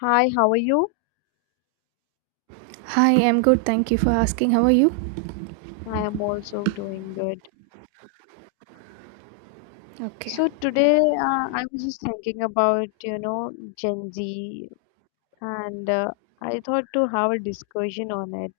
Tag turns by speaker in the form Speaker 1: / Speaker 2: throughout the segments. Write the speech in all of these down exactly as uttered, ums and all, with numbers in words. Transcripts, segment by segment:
Speaker 1: Hi, how are you?
Speaker 2: Hi, I'm good. Thank you for asking. How are you?
Speaker 1: I am also doing good.
Speaker 2: Okay.
Speaker 1: So today, uh, I was just thinking about, you know, Gen Z, and uh, I thought to have a discussion on it.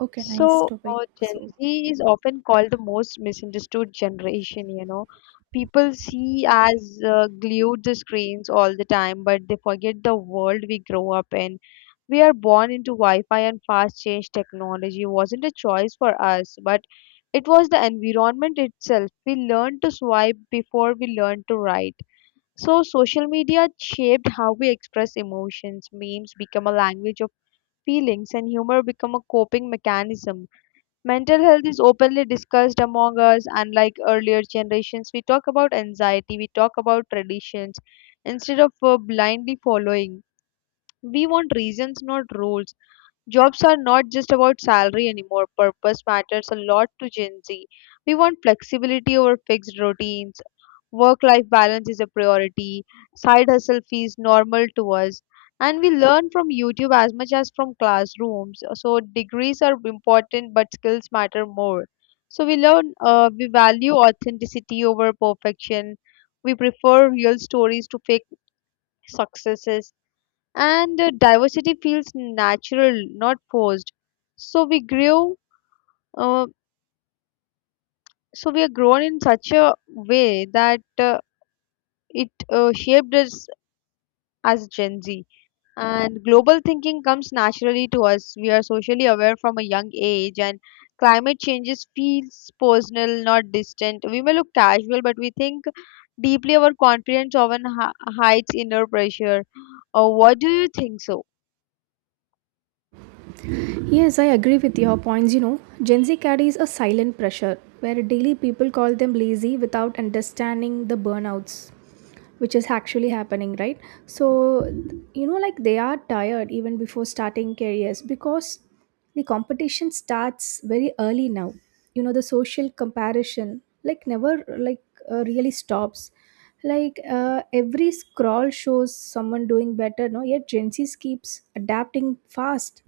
Speaker 2: Okay, nice
Speaker 1: So,
Speaker 2: topic.
Speaker 1: uh, Gen
Speaker 2: So,
Speaker 1: Z is often called the most misunderstood generation, you know. People see as uh, glued to screens all the time, but they forget the world we grow up in. We are born into Wi-Fi and fast change technology wasn't a choice for us, but it was the environment itself. We learned to swipe before we learned to write. So social media shaped how we express emotions. Memes become a language of feelings and humor become a coping mechanism. Mental health is openly discussed among us unlike earlier generations. We talk about anxiety, we talk about traditions instead of uh, blindly following. We want reasons, not rules. Jobs are not just about salary anymore. Purpose matters a lot to Gen Z. We want flexibility over fixed routines. Work life balance is a priority. Side hustle fees normal to us. And we learn from YouTube as much as from classrooms. So degrees are important, but skills matter more. So we learn, uh, we value authenticity over perfection. We prefer real stories to fake successes, and uh, diversity feels natural, not forced. so we grew uh, so we are grown in such a way that uh, it uh, shaped us as Gen Z. And global thinking comes naturally to us. We are socially aware from a young age, and climate changes feels personal, not distant. We may look casual, but we think deeply. Our confidence often hi- hides inner pressure. uh, what do you think so?
Speaker 2: yes, I agree with your points. You know, Gen Z carries a silent pressure where daily people call them lazy without understanding the burnouts, which is actually happening, right? So you know, like, they are tired even before starting careers because the competition starts very early now. You know, the social comparison, like, never, like uh, really stops. Like, uh, every scroll shows someone doing better, no? Yet Gen Zs keeps adapting fast,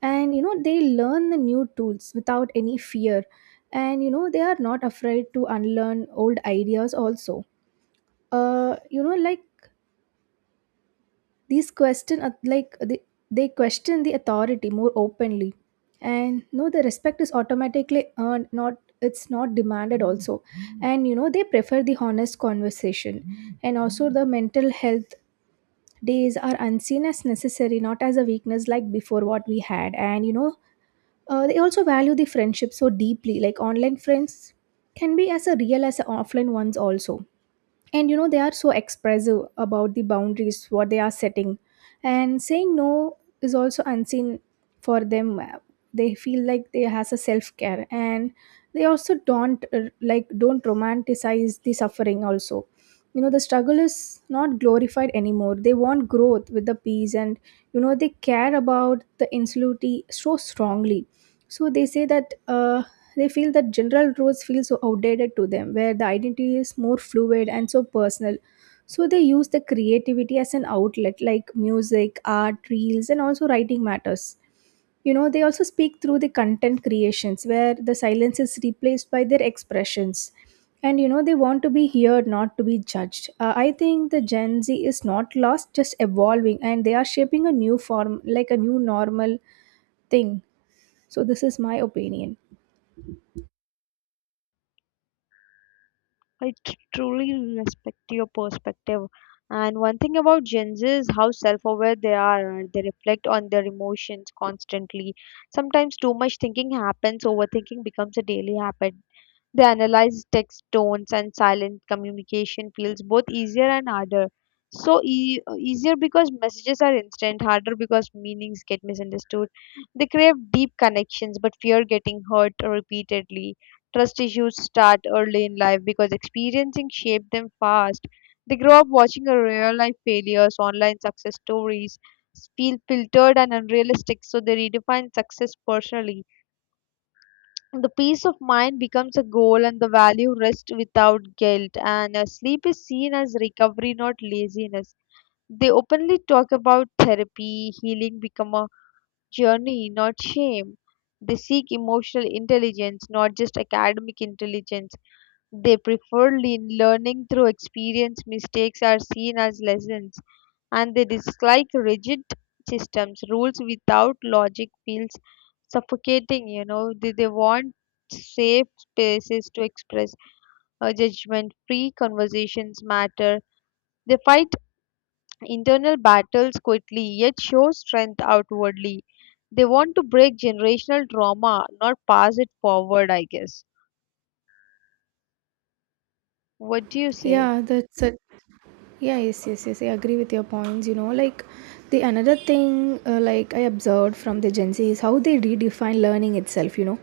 Speaker 2: and you know, they learn the new tools without any fear, and you know, they are not afraid to unlearn old ideas also. Uh, you know, like, these question uh, like they, they question the authority more openly, and no, the respect is automatically earned, not, it's not demanded also. And you know, they prefer the honest conversation, and also the mental health days are unseen as necessary, not as a weakness like before what we had. And you know, uh, they also value the friendship so deeply, like online friends can be as a real as a offline ones also. And you know, they are so expressive about the boundaries what they are setting, and saying no is also unseen for them. Uh, they feel like they has a self care, and they also don't uh, like, don't romanticize the suffering also. You know, the struggle is not glorified anymore. They want growth with the peace, and you know, they care about the insularity so strongly. So they say that, uh, they feel that general rules feel so outdated to them, where the identity is more fluid and so personal. So they use the creativity as an outlet, like music, art, reels, and also writing matters. You know, they also speak through the content creations, where the silence is replaced by their expressions, and you know, they want to be heard, not to be judged. uh, I think the Gen Z is not lost, just evolving, and they are shaping a new form, like a new normal thing. So this is my opinion.
Speaker 1: I tr- truly respect your perspective. And one thing about Gen Z is how self-aware they are. And They reflect on their emotions constantly. Sometimes too much thinking happens. Overthinking becomes a daily habit. They analyze text tones and silent communication feels both easier and harder. So e- easier because messages are instant, harder because meanings get misunderstood. They crave deep connections but fear getting hurt repeatedly. Trust issues start early in life because experiencing shape them fast. They grow up watching a real life failures, online success stories, feel filtered and unrealistic, so they redefine success personally. The peace of mind becomes a goal and the value rests without guilt, and uh, sleep is seen as recovery, not laziness. They openly talk about therapy, healing become a journey, not shame. They seek emotional intelligence, not just academic intelligence. They prefer le- learning through experience. Mistakes are seen as lessons, and they dislike rigid systems. Rules without logic feels suffocating. You know, they, they want safe spaces to express a judgment. Free conversations matter. They fight internal battles quickly, yet show strength outwardly. They want to break generational trauma, not pass it forward, I guess. What do you say?
Speaker 2: Yeah, that's it. Yeah, yes, yes, yes, I agree with your points. You know, like, the another thing, uh, like, I observed from the Gen Z is how they redefine learning itself. You know,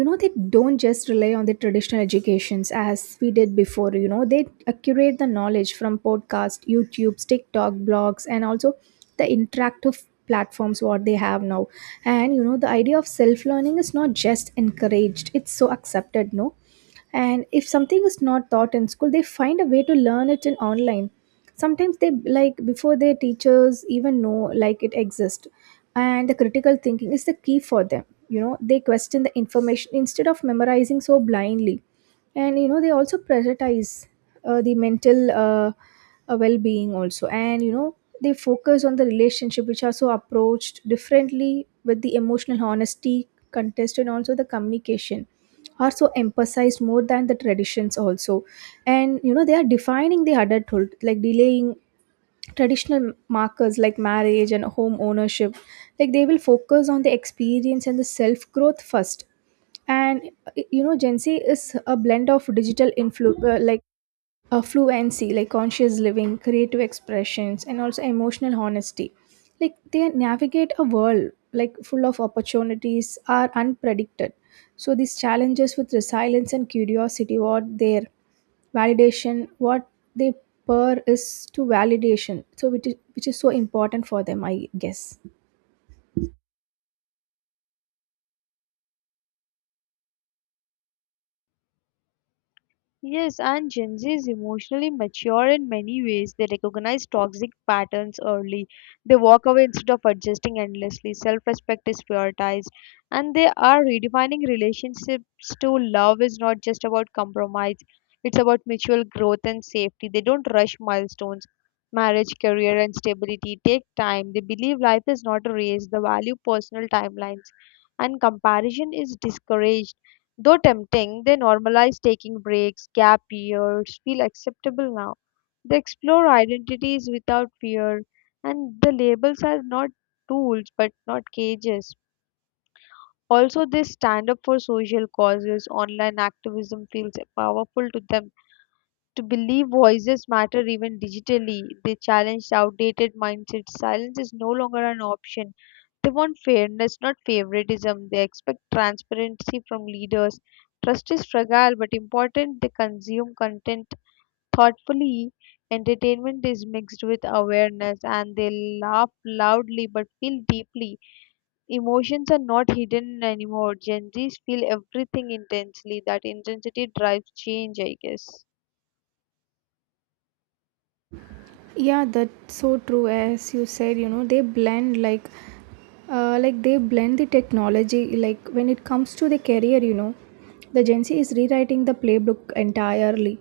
Speaker 2: you know, they don't just rely on the traditional educations as we did before. You know, they accurate the knowledge from podcast, YouTube, TikTok, blogs, and also the interactive platforms what they have now. And you know, the idea of self learning is not just encouraged, it's so accepted, no? And if something is not taught in school, they find a way to learn it in online, sometimes they, like, before their teachers even know like it exists. And the critical thinking is the key for them. You know, they question the information instead of memorizing so blindly. And you know, they also prioritize, uh, the mental, uh, uh, well-being also. And you know, they focus on the relationship which are so approached differently with the emotional honesty contest, and also the communication are so emphasized more than the traditions also. And you know, they are defining the adulthood, like delaying traditional markers like marriage and home ownership. Like, they will focus on the experience and the self growth first. And uh, you know, Gen Z is a blend of digital influ uh, like uh, fluency, like conscious living, creative expressions, and also emotional honesty. Like, they navigate a world like full of opportunities are unpredicted. So these challenges with resilience and curiosity were there. Validation what they purr is to validation, so which is, which is so important for them, I guess.
Speaker 1: Yes, and Gen Z is emotionally mature in many ways. They recognize toxic patterns early. They walk away instead of adjusting endlessly. Self respect is prioritized. And they are redefining relationships. To love is not just about compromise, it's about mutual growth and safety. They don't rush milestones. Marriage, career, and stability take time. They believe life is not a race. They value personal timelines. And comparison is discouraged. Though tempting, they normalize taking breaks, gap years feel acceptable now. They explore identities without fear, and the labels are not tools but not cages. Also, they stand up for social causes. Online activism feels powerful to them. To believe voices matter even digitally, they challenge outdated mindsets. Silence is no longer an option. They want fairness, not favoritism. They expect transparency from leaders. Trust is fragile but important. They consume content thoughtfully. Entertainment is mixed with awareness and they laugh loudly but feel deeply. Emotions are not hidden anymore. Gen Zs feel everything intensely. That intensity drives change, I guess.
Speaker 2: Yeah, that's so true. As you said, you know, they blend, like, uh, like they blend the technology, like when it comes to the career. You know, the Gen Z is rewriting the playbook entirely,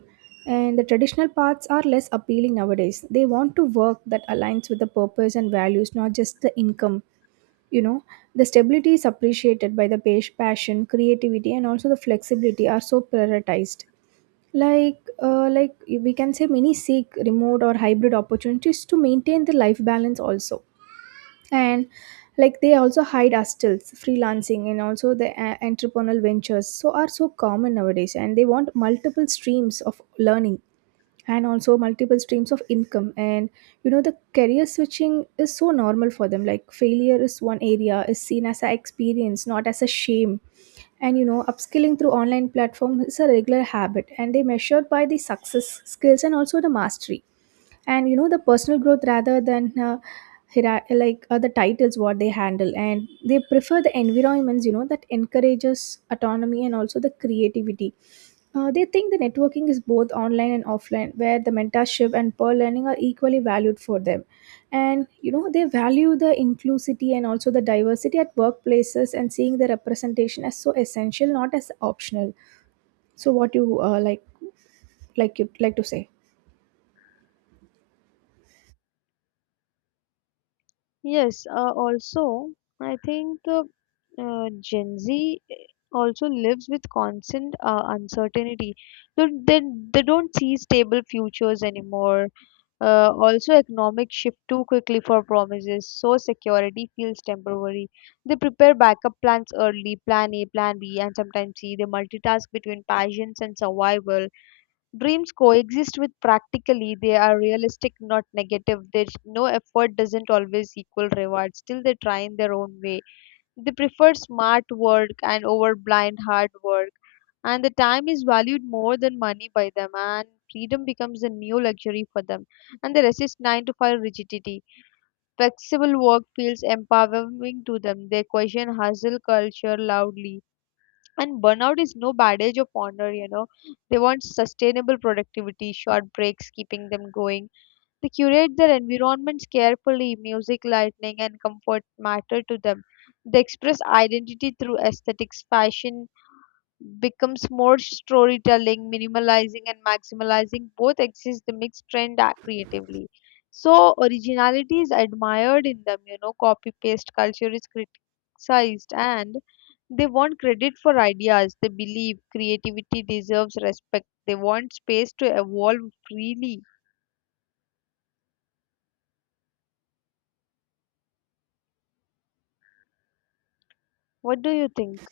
Speaker 2: and the traditional paths are less appealing nowadays. They want to work that aligns with the purpose and values, not just the income. You know, the stability is appreciated by the pas- passion, creativity, and also the flexibility are so prioritized. Like uh, like we can say many seek remote or hybrid opportunities to maintain the life balance also. And like, they also hide hostels, freelancing, and also the uh, entrepreneurial ventures so are so common nowadays, and they want multiple streams of learning and also multiple streams of income. And you know, the career switching is so normal for them, like failure is one area is seen as a experience, not as a shame. And you know, upskilling through online platform is a regular habit, and they measure by the success skills and also the mastery and you know the personal growth rather than uh, hiera- like uh, the titles what they handle. And they prefer the environments, you know, that encourages autonomy and also the creativity. Uh, they think the networking is both online and offline, where the mentorship and peer learning are equally valued for them. And you know, they value the inclusivity and also the diversity at workplaces, and seeing the representation as so essential, not as optional. So, what you uh, like, like you like to say?
Speaker 1: Yes, uh, also, I think uh, uh, Gen Z eh, also lives with constant uh, uncertainty. So they, they don't see stable futures anymore. Uh, also, economic shift too quickly for promises, so security feels temporary. They prepare backup plans early, plan A, plan B, and sometimes C. They multitask between passions and survival. Dreams coexist with practically, they are realistic, not negative. There's no effort doesn't always equal reward. Still, they try in their own way. They prefer smart work and over blind hard work. And the time is valued more than money by them, and freedom becomes a new luxury for them. And they resist nine to five rigidity. Flexible work feels empowering to them. They question hustle culture loudly and burnout is no badge of honor, you know. They want sustainable productivity, short breaks keeping them going. They curate their environments carefully, music, lighting, and comfort matter to them. They express identity through aesthetics, fashion becomes more storytelling, minimalizing and maximalizing both exist, they mix trend uh, creatively. So originality is admired in them, you know, copy paste culture is criticized and they want credit for ideas they believe creativity deserves respect. They want space to evolve freely. What do you think?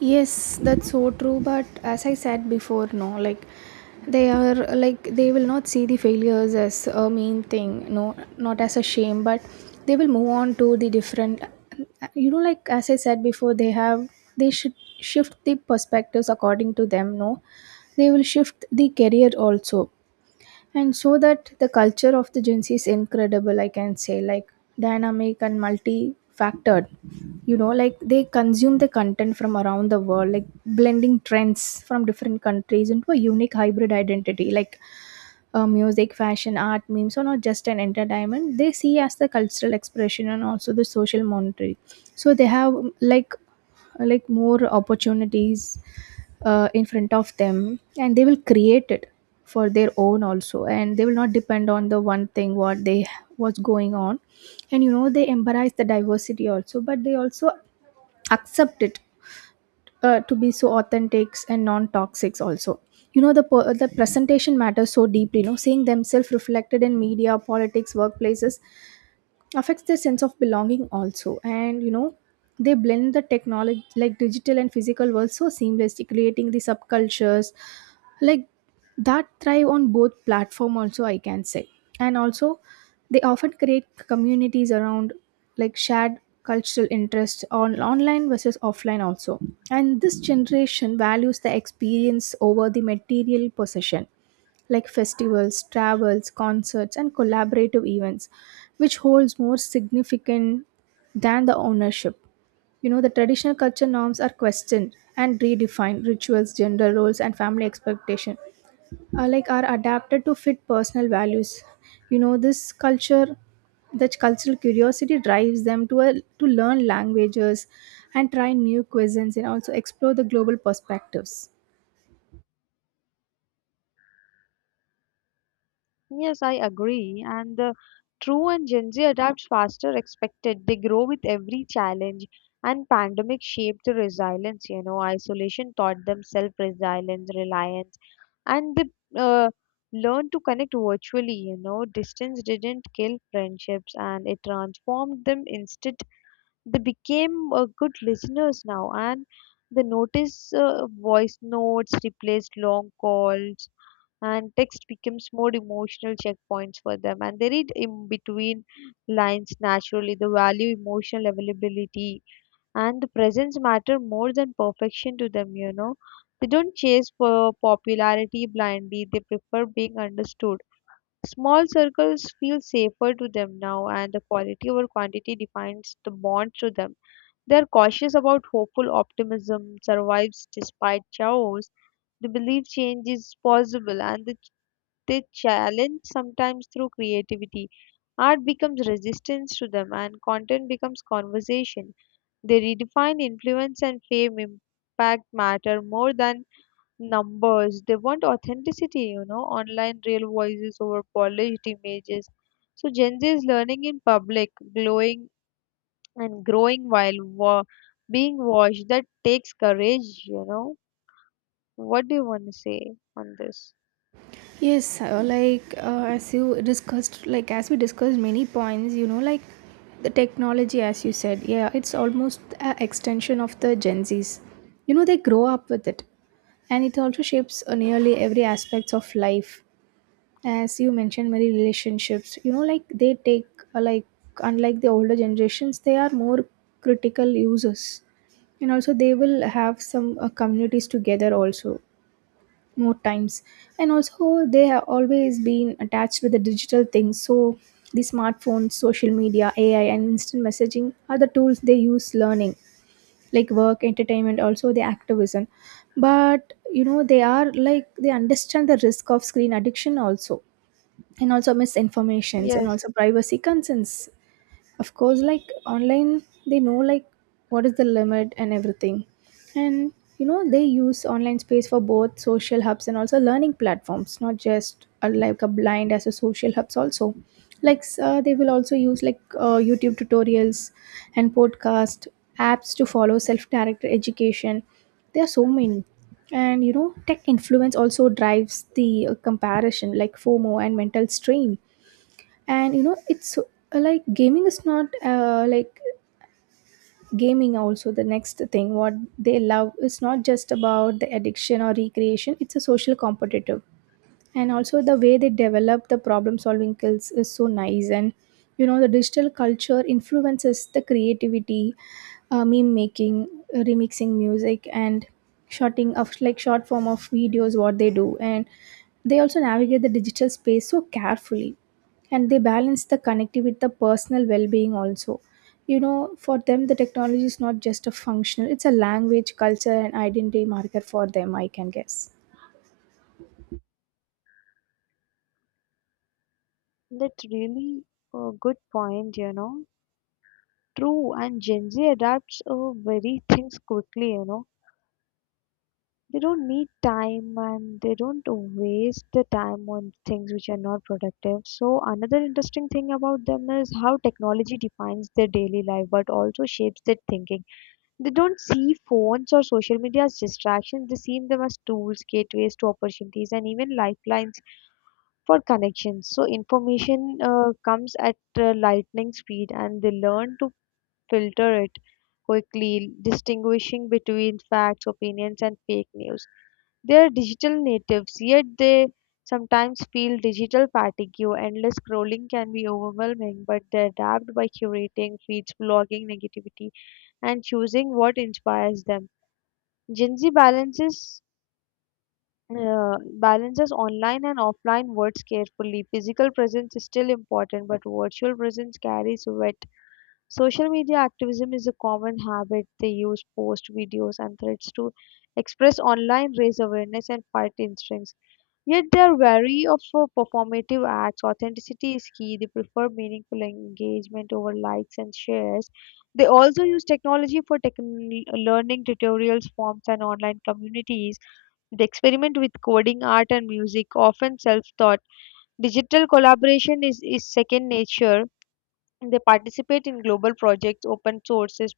Speaker 2: Yes, that's so true. But as I said before, no, like, they are, like, they will not see the failures as a mean thing, no, not as a shame, but they will move on to the different, you know, like as I said before, they have, they should shift the perspectives according to them, no, they will shift the career also. And so that the culture of the Gen Z is incredible, I can say, like dynamic and multi factored. You know, like, they consume the content from around the world, like blending trends from different countries into a unique hybrid identity. Like, uh, music, fashion, art, memes or not just an entertainment, they see as the cultural expression and also the social monetary. So they have, like like more opportunities uh, in front of them, and they will create it for their own also, and they will not depend on the one thing what they, what's going on. And you know, they embrace the diversity also, but they also accept it uh, to be so authentic and non-toxic also. You know, the per- the presentation matters so deeply. You know, seeing themselves reflected in media, politics, workplaces affects their sense of belonging also. And you know, they blend the technology, like digital and physical world so seamlessly, creating the subcultures like that thrive on both platform also, I can say. And also, they often create communities around, like, shared cultural interests on online versus offline also. And this generation values the experience over the material possession, like festivals, travels, concerts, and collaborative events, which holds more significant than the ownership. You know, the traditional culture norms are questioned and redefined. Rituals, gender roles, and family expectation are, like, are adapted to fit personal values. You know, this culture, that cultural curiosity drives them to a, to learn languages and try new cuisines and also explore the global perspectives.
Speaker 1: Yes, I agree. And the true and Gen Z adapts faster expected. They grow with every challenge. And pandemic shaped the resilience, you know, isolation taught them self-resilience, reliance, and they uh, learned to connect virtually, you know. Distance didn't kill friendships and it transformed them instead. They became uh, good listeners now and they notice uh, voice notes replaced long calls and text becomes more emotional checkpoints for them, and they read in between lines naturally. The value emotional availability and the presence matter more than perfection to them, you know. They don't chase for popularity blindly, they prefer being understood. Small circles feel safer to them now, and the quality over quantity defines the bond to them. They are cautious about hopeful optimism survives despite chaos. The belief change is possible and they they challenge sometimes through creativity. Art becomes resistance to them and content becomes conversation. They redefine influence and fame impact matter more than numbers. They want authenticity, you know, online real voices over polished images. So Gen Z is learning in public, glowing and growing while wa- being watched. That takes courage, you know. What do you want to say on this?
Speaker 2: Yes, uh, like, uh, as you discussed, like as we discussed many points, you know, like, the technology, as you said, yeah, it's almost an extension of the Gen Zs. You know, they grow up with it, and it also shapes uh, nearly every aspects of life. As you mentioned, many relationships, you know, like they take, uh, like unlike the older generations, they are more critical users, and also they will have some uh, communities together also more times. And also they have always been attached with the digital things. So the smartphones, social media, AI, and instant messaging are the tools they use, learning, like work, entertainment, also the activism. But you know, they are, like, they understand the risk of screen addiction also, and also misinformations, and
Speaker 1: Yes,
Speaker 2: also privacy concerns. Of course, like, online they know, like, what is the limit and everything. And you know, they use online space for both social hubs and also learning platforms, not just uh, like a blind as a social hubs also. Like s- uh, they will also use, like, uh, YouTube tutorials and podcast apps to follow self-directed education. There are so many. And you know, tech influence also drives the uh, comparison, like FOMO and mental strain. And you know, it's uh, like gaming is not, uh, like gaming also, the next thing what they love, is not just about the addiction or recreation, it's a social competitive, and also the way they develop the problem solving skills is so nice. And you know, the digital culture influences the creativity, uh, meme making, uh, remixing music, and shorting of, like, short form of videos what they do. And they also navigate the digital space so carefully, and they balance the connectivity with the personal well-being also. You know, for them the technology is Not just a functional, it's a language, culture and identity marker for them, I can guess.
Speaker 1: that's really a good point, you know. True and Gen Z adapts uh, very things quickly, you know. They don't need time and they don't waste the time on things which are not productive. So, another interesting thing about them is how technology defines their daily life but also shapes their thinking. They don't see phones or social media as distractions, they see them as tools, gateways to opportunities, and even lifelines for connections. So, information uh, comes at uh, lightning speed and they learn to filter it quickly, distinguishing between facts, opinions, and fake news. They are digital natives, yet they sometimes feel digital fatigue. Endless scrolling can be overwhelming, but they adapt by curating feeds, blogging negativity, and choosing what inspires them. Gen Z balances uh, balances online and offline words carefully. Physical presence is still important, but virtual presence carries weight. Social media activism is a common habit. They use posts, videos, and threads to express online, raise awareness, and fight instincts. Yet they are wary of uh, performative acts. Authenticity is key. They prefer meaningful engagement over likes and shares. They also use technology for techn- learning tutorials, forms, and online communities. They experiment with coding, art, and music, often self taught. Digital collaboration is, is second nature. They participate in global projects, open sources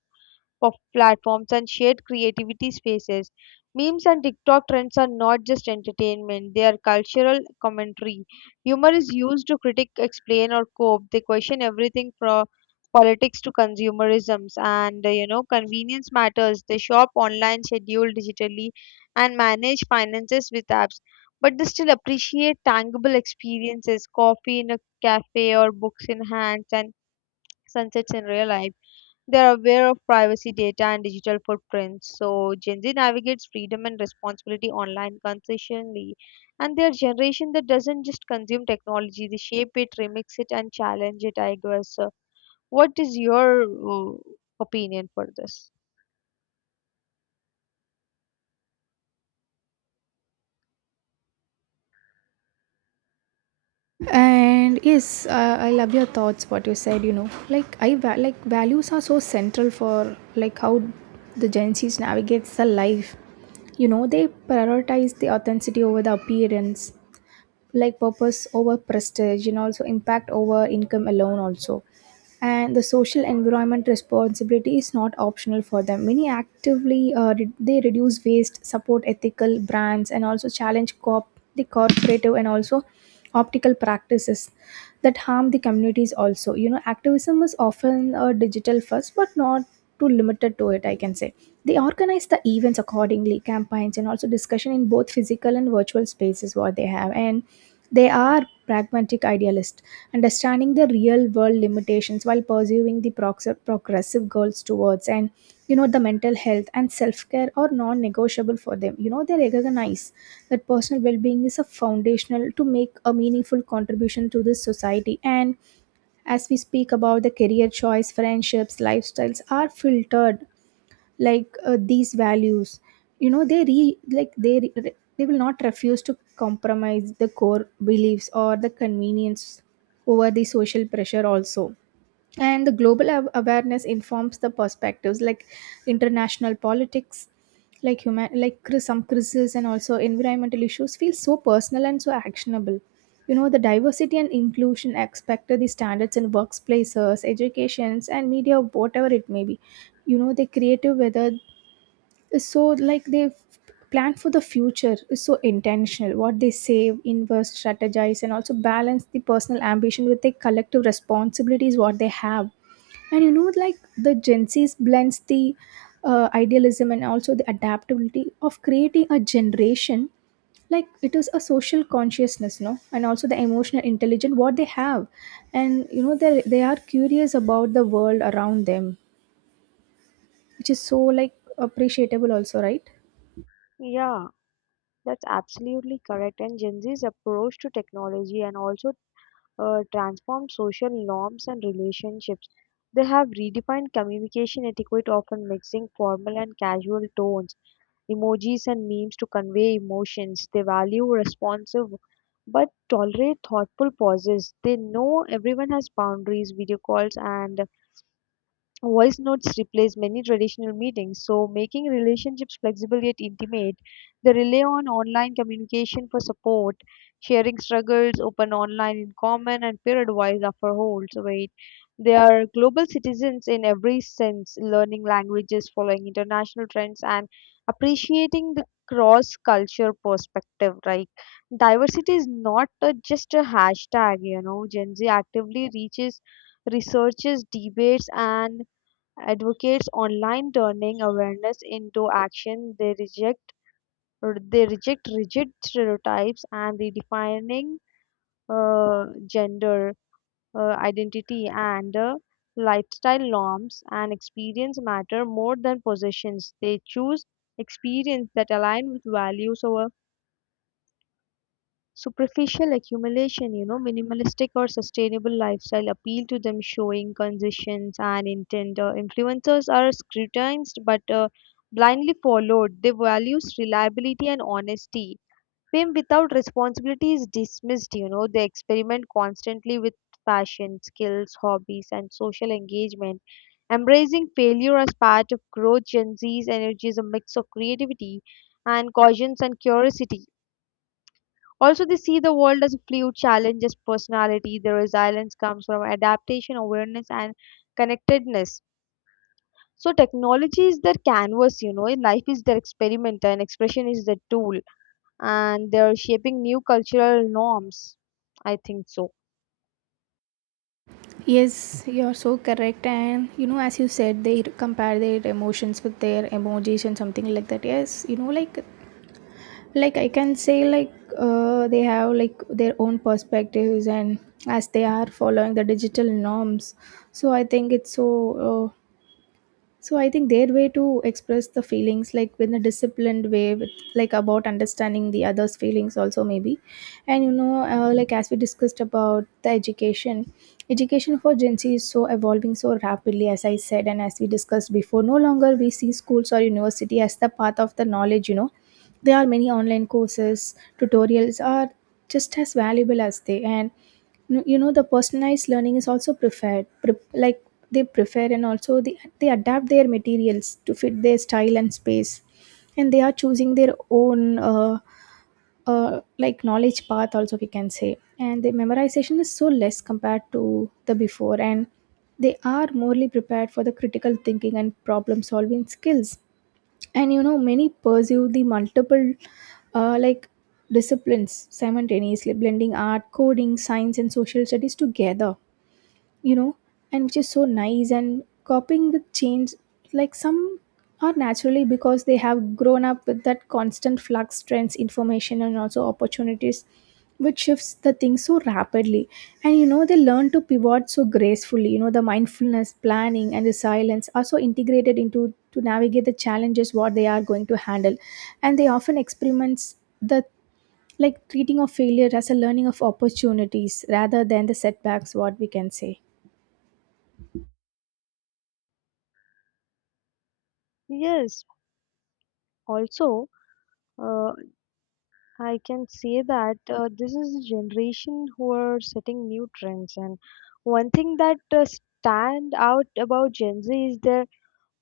Speaker 1: of platforms, and shared creativity spaces. Memes and TikTok trends are not just entertainment, they are cultural commentary. Humor is used to critic, explain, or cope. They question everything from politics to consumerisms, and uh, you know convenience matters. They shop online, schedule digitally, and manage finances with apps, but they still appreciate tangible experiences, coffee in a cafe or books in hands and sunsets in real life. They are aware of privacy data and digital footprints. So Gen Z navigates freedom and responsibility online consistently. And they're generation that doesn't just consume technology, they shape it, remix it, and challenge it, I guess. So what is your uh, opinion for this?
Speaker 2: And yes, uh, I love your thoughts, what you said. You know, like i va- like values are so central for like how the Gen Z's navigates the life. You know, they prioritize the authenticity over the appearance, like purpose over prestige and also impact over income alone also. And the social environment responsibility is not optional for them. Many actively uh, re- they reduce waste, support ethical brands and also challenge corp the corporative and also optical practices that harm the communities also. You know, activism is often a digital first but not too limited to it, I can say. They organize the events accordingly, campaigns and also discussion in both physical and virtual spaces what they have. And they are pragmatic idealists and understanding the real world limitations while pursuing the prox- progressive goals towards. And you know, the mental health and self-care are non-negotiable for them. You know, they recognize that personal well-being is a foundational to make a meaningful contribution to this society. And as we speak about the career choice, friendships, lifestyles are filtered like uh, these values. You know, they re like they re- they will not refuse to compromise the core beliefs or the convenience over the social pressure also. And the global aw- awareness informs the perspectives, like international politics, like human like cri- some crises and also environmental issues feel so personal and so actionable. You know, the diversity and inclusion aspect of the standards in workplaces, educations and media, whatever it may be. You know, they creative whether, so like they plan for the future is so intentional, what they save, invest, strategize and also balance the personal ambition with the collective responsibilities what they have. And you know, like the Gen Z's blends the uh, idealism and also the adaptability of creating a generation, like it is a social consciousness, no, and also the emotional intelligence what they have. And you know, they they are curious about the world around them, which is so like appreciable also, right?
Speaker 1: Yeah, that's absolutely correct. And Gen Z's approach to technology and also uh, transformed social norms and relationships. They have redefined communication etiquette, often mixing formal and casual tones, emojis, and memes to convey emotions. They value responsive but tolerate thoughtful pauses. They know everyone has boundaries, video calls, and voice notes replace many traditional meetings, so making relationships flexible yet intimate. They rely on online communication for support, sharing struggles, open online in common, and peer advice after holds weight. They are global citizens in every sense, learning languages, following international trends, and appreciating the cross culture perspective. Right? Diversity is not a, just a hashtag, you know. Gen Z actively reaches, researches, debates, and advocates online turning awareness into action. They reject they reject rigid stereotypes and the defining uh, gender uh, identity and uh, lifestyle norms, and experience matter more than possessions. They choose experience that align with values over superficial accumulation, you know, minimalistic or sustainable lifestyle appeal to them, showing conditions and intent. Uh, influencers are scrutinized but uh, blindly followed. They values reliability and honesty. Fame without responsibility is dismissed. You know, they experiment constantly with fashion, skills, hobbies, and social engagement. Embracing failure as part of growth, Gen Z's energy is a mix of creativity and cautions and curiosity. Also, they see the world as fluid, challenges personality. Their resilience comes from adaptation, awareness, and connectedness. So, technology is their canvas, you know, life is their experiment, and expression is their tool, and they're shaping new cultural norms. I think so.
Speaker 2: Yes, you are so correct. And you know, as you said, they compare their emotions with their emojis and something like that. Yes, you know, like like I can say like uh, they have like their own perspectives and as they are following the digital norms. So I think it's so uh, so I think their way to express the feelings like in a disciplined way, with like about understanding the others feelings also maybe. And you know uh, like as we discussed about the education education for Gen Z is so evolving so rapidly, as I said and as we discussed before. No longer we see schools or university as the path of the knowledge, you know. There are many online courses, tutorials are just as valuable as they. And no, you know, the personalized learning is also preferred pre- like they prefer. And also they, they adapt their materials to fit their style and space, and they are choosing their own uh, uh, like knowledge path also, we can say. And the memorization is so less compared to the before, and they are morely prepared for the critical thinking and problem solving skills. And you know, many pursue the multiple uh, like disciplines simultaneously, blending art, coding, science and social studies together, you know. And which is so nice, and copying the change like some are naturally, because they have grown up with that constant flux, trends, information and also opportunities, which shifts the things so rapidly. And you know, they learn to pivot so gracefully. You know, the mindfulness, planning and the silence are so integrated into to navigate the challenges what they are going to handle. And they often experiments the like treating of failure as a learning of opportunities rather than the setbacks, what we can say.
Speaker 1: Yes, also, uh, I can say that uh, this is a generation who are setting new trends, and one thing that uh, stand out about Gen Z is their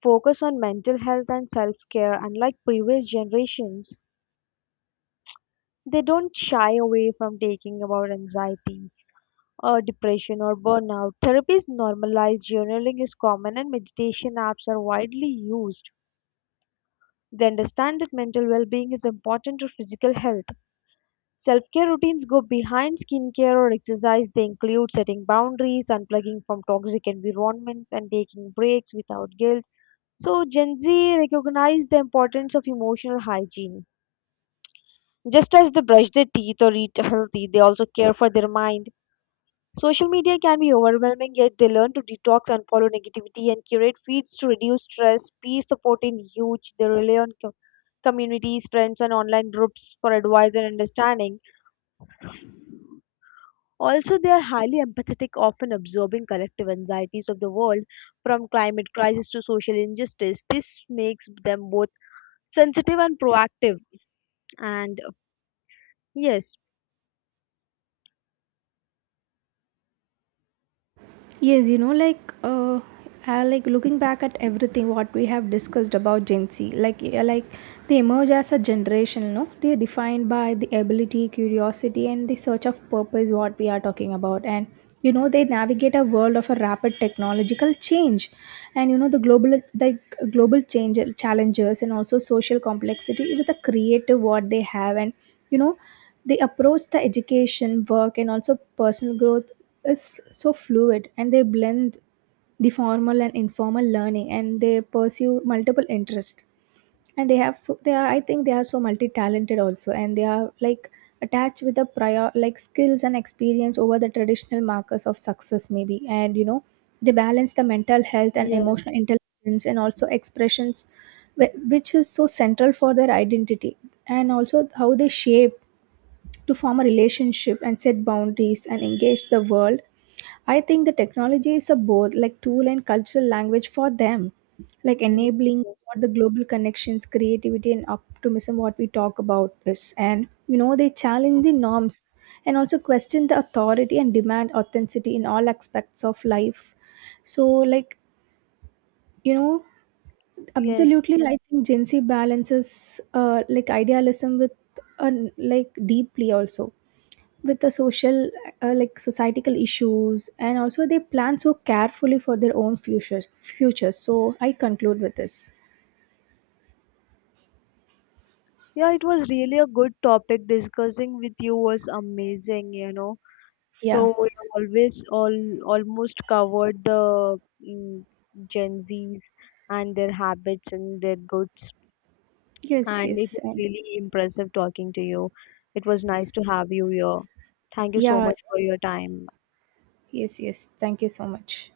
Speaker 1: focus on mental health and self-care. Unlike previous generations, they don't shy away from taking about anxiety or depression or burnout. Therapy is normalized, journaling is common, and meditation apps are widely used. They understand that mental well-being is important to physical health. Self-care routines go behind skincare or exercise. They include setting boundaries, unplugging from toxic environments, and taking breaks without guilt. So Gen Z recognize the importance of emotional hygiene. Just as they brush their teeth or eat healthy, they also care for their mind. Social media can be overwhelming, yet they learn to detox and follow negativity and curate feeds to reduce stress. Peer support is huge. They rely on co- communities, friends, and online groups for advice and understanding. Also, they are highly empathetic, often absorbing collective anxieties of the world, from climate crisis to social injustice. This makes them both sensitive and proactive. And uh, yes,
Speaker 2: Yes, you know, like uh, uh, like looking back at everything what we have discussed about Gen Z, like uh, like they emerge as a generation. No, they are defined by the ability, curiosity, and the search of purpose, what we are talking about. And you know, they navigate a world of a rapid technological change, and you know, the global the global change, challenges and also social complexity with a creative what they have. And you know, they approach the education, work, and also personal growth is so fluid. And they blend the formal and informal learning, and they pursue multiple interests. And they have so, they are, I think they are so multi-talented also. And they are like attached with the prior like skills and experience over the traditional markers of success maybe. And you know, they balance the mental health and
Speaker 1: yes,
Speaker 2: emotional intelligence and also expressions, wh- which is so central for their identity and also how they shape to form a relationship and set boundaries and engage the world. I think the technology is a both like tool and cultural language for them, like
Speaker 1: yes,
Speaker 2: enabling
Speaker 1: yes.
Speaker 2: what the global connections, creativity, and optimism what we talk about is. And you know, they challenge the norms and also question the authority and demand authenticity in all aspects of life. So, like, you know,
Speaker 1: Yes.
Speaker 2: absolutely, I think Gen Z balances uh, like idealism with uh, like deeply also with the social uh, like societal issues, and also they plan so carefully for their own futures futures So I conclude with this.
Speaker 1: Yeah, it was really a good topic. Discussing with you was amazing, you know.
Speaker 2: Yeah.
Speaker 1: So we always all Almost covered the mm, Gen Zs and their habits and their goods.
Speaker 2: Yes,
Speaker 1: And it
Speaker 2: yes.
Speaker 1: was
Speaker 2: And
Speaker 1: really impressive talking to you. It was nice to have you here. Thank you so
Speaker 2: yeah,
Speaker 1: much for your time.
Speaker 2: yes, yes, thank you so much.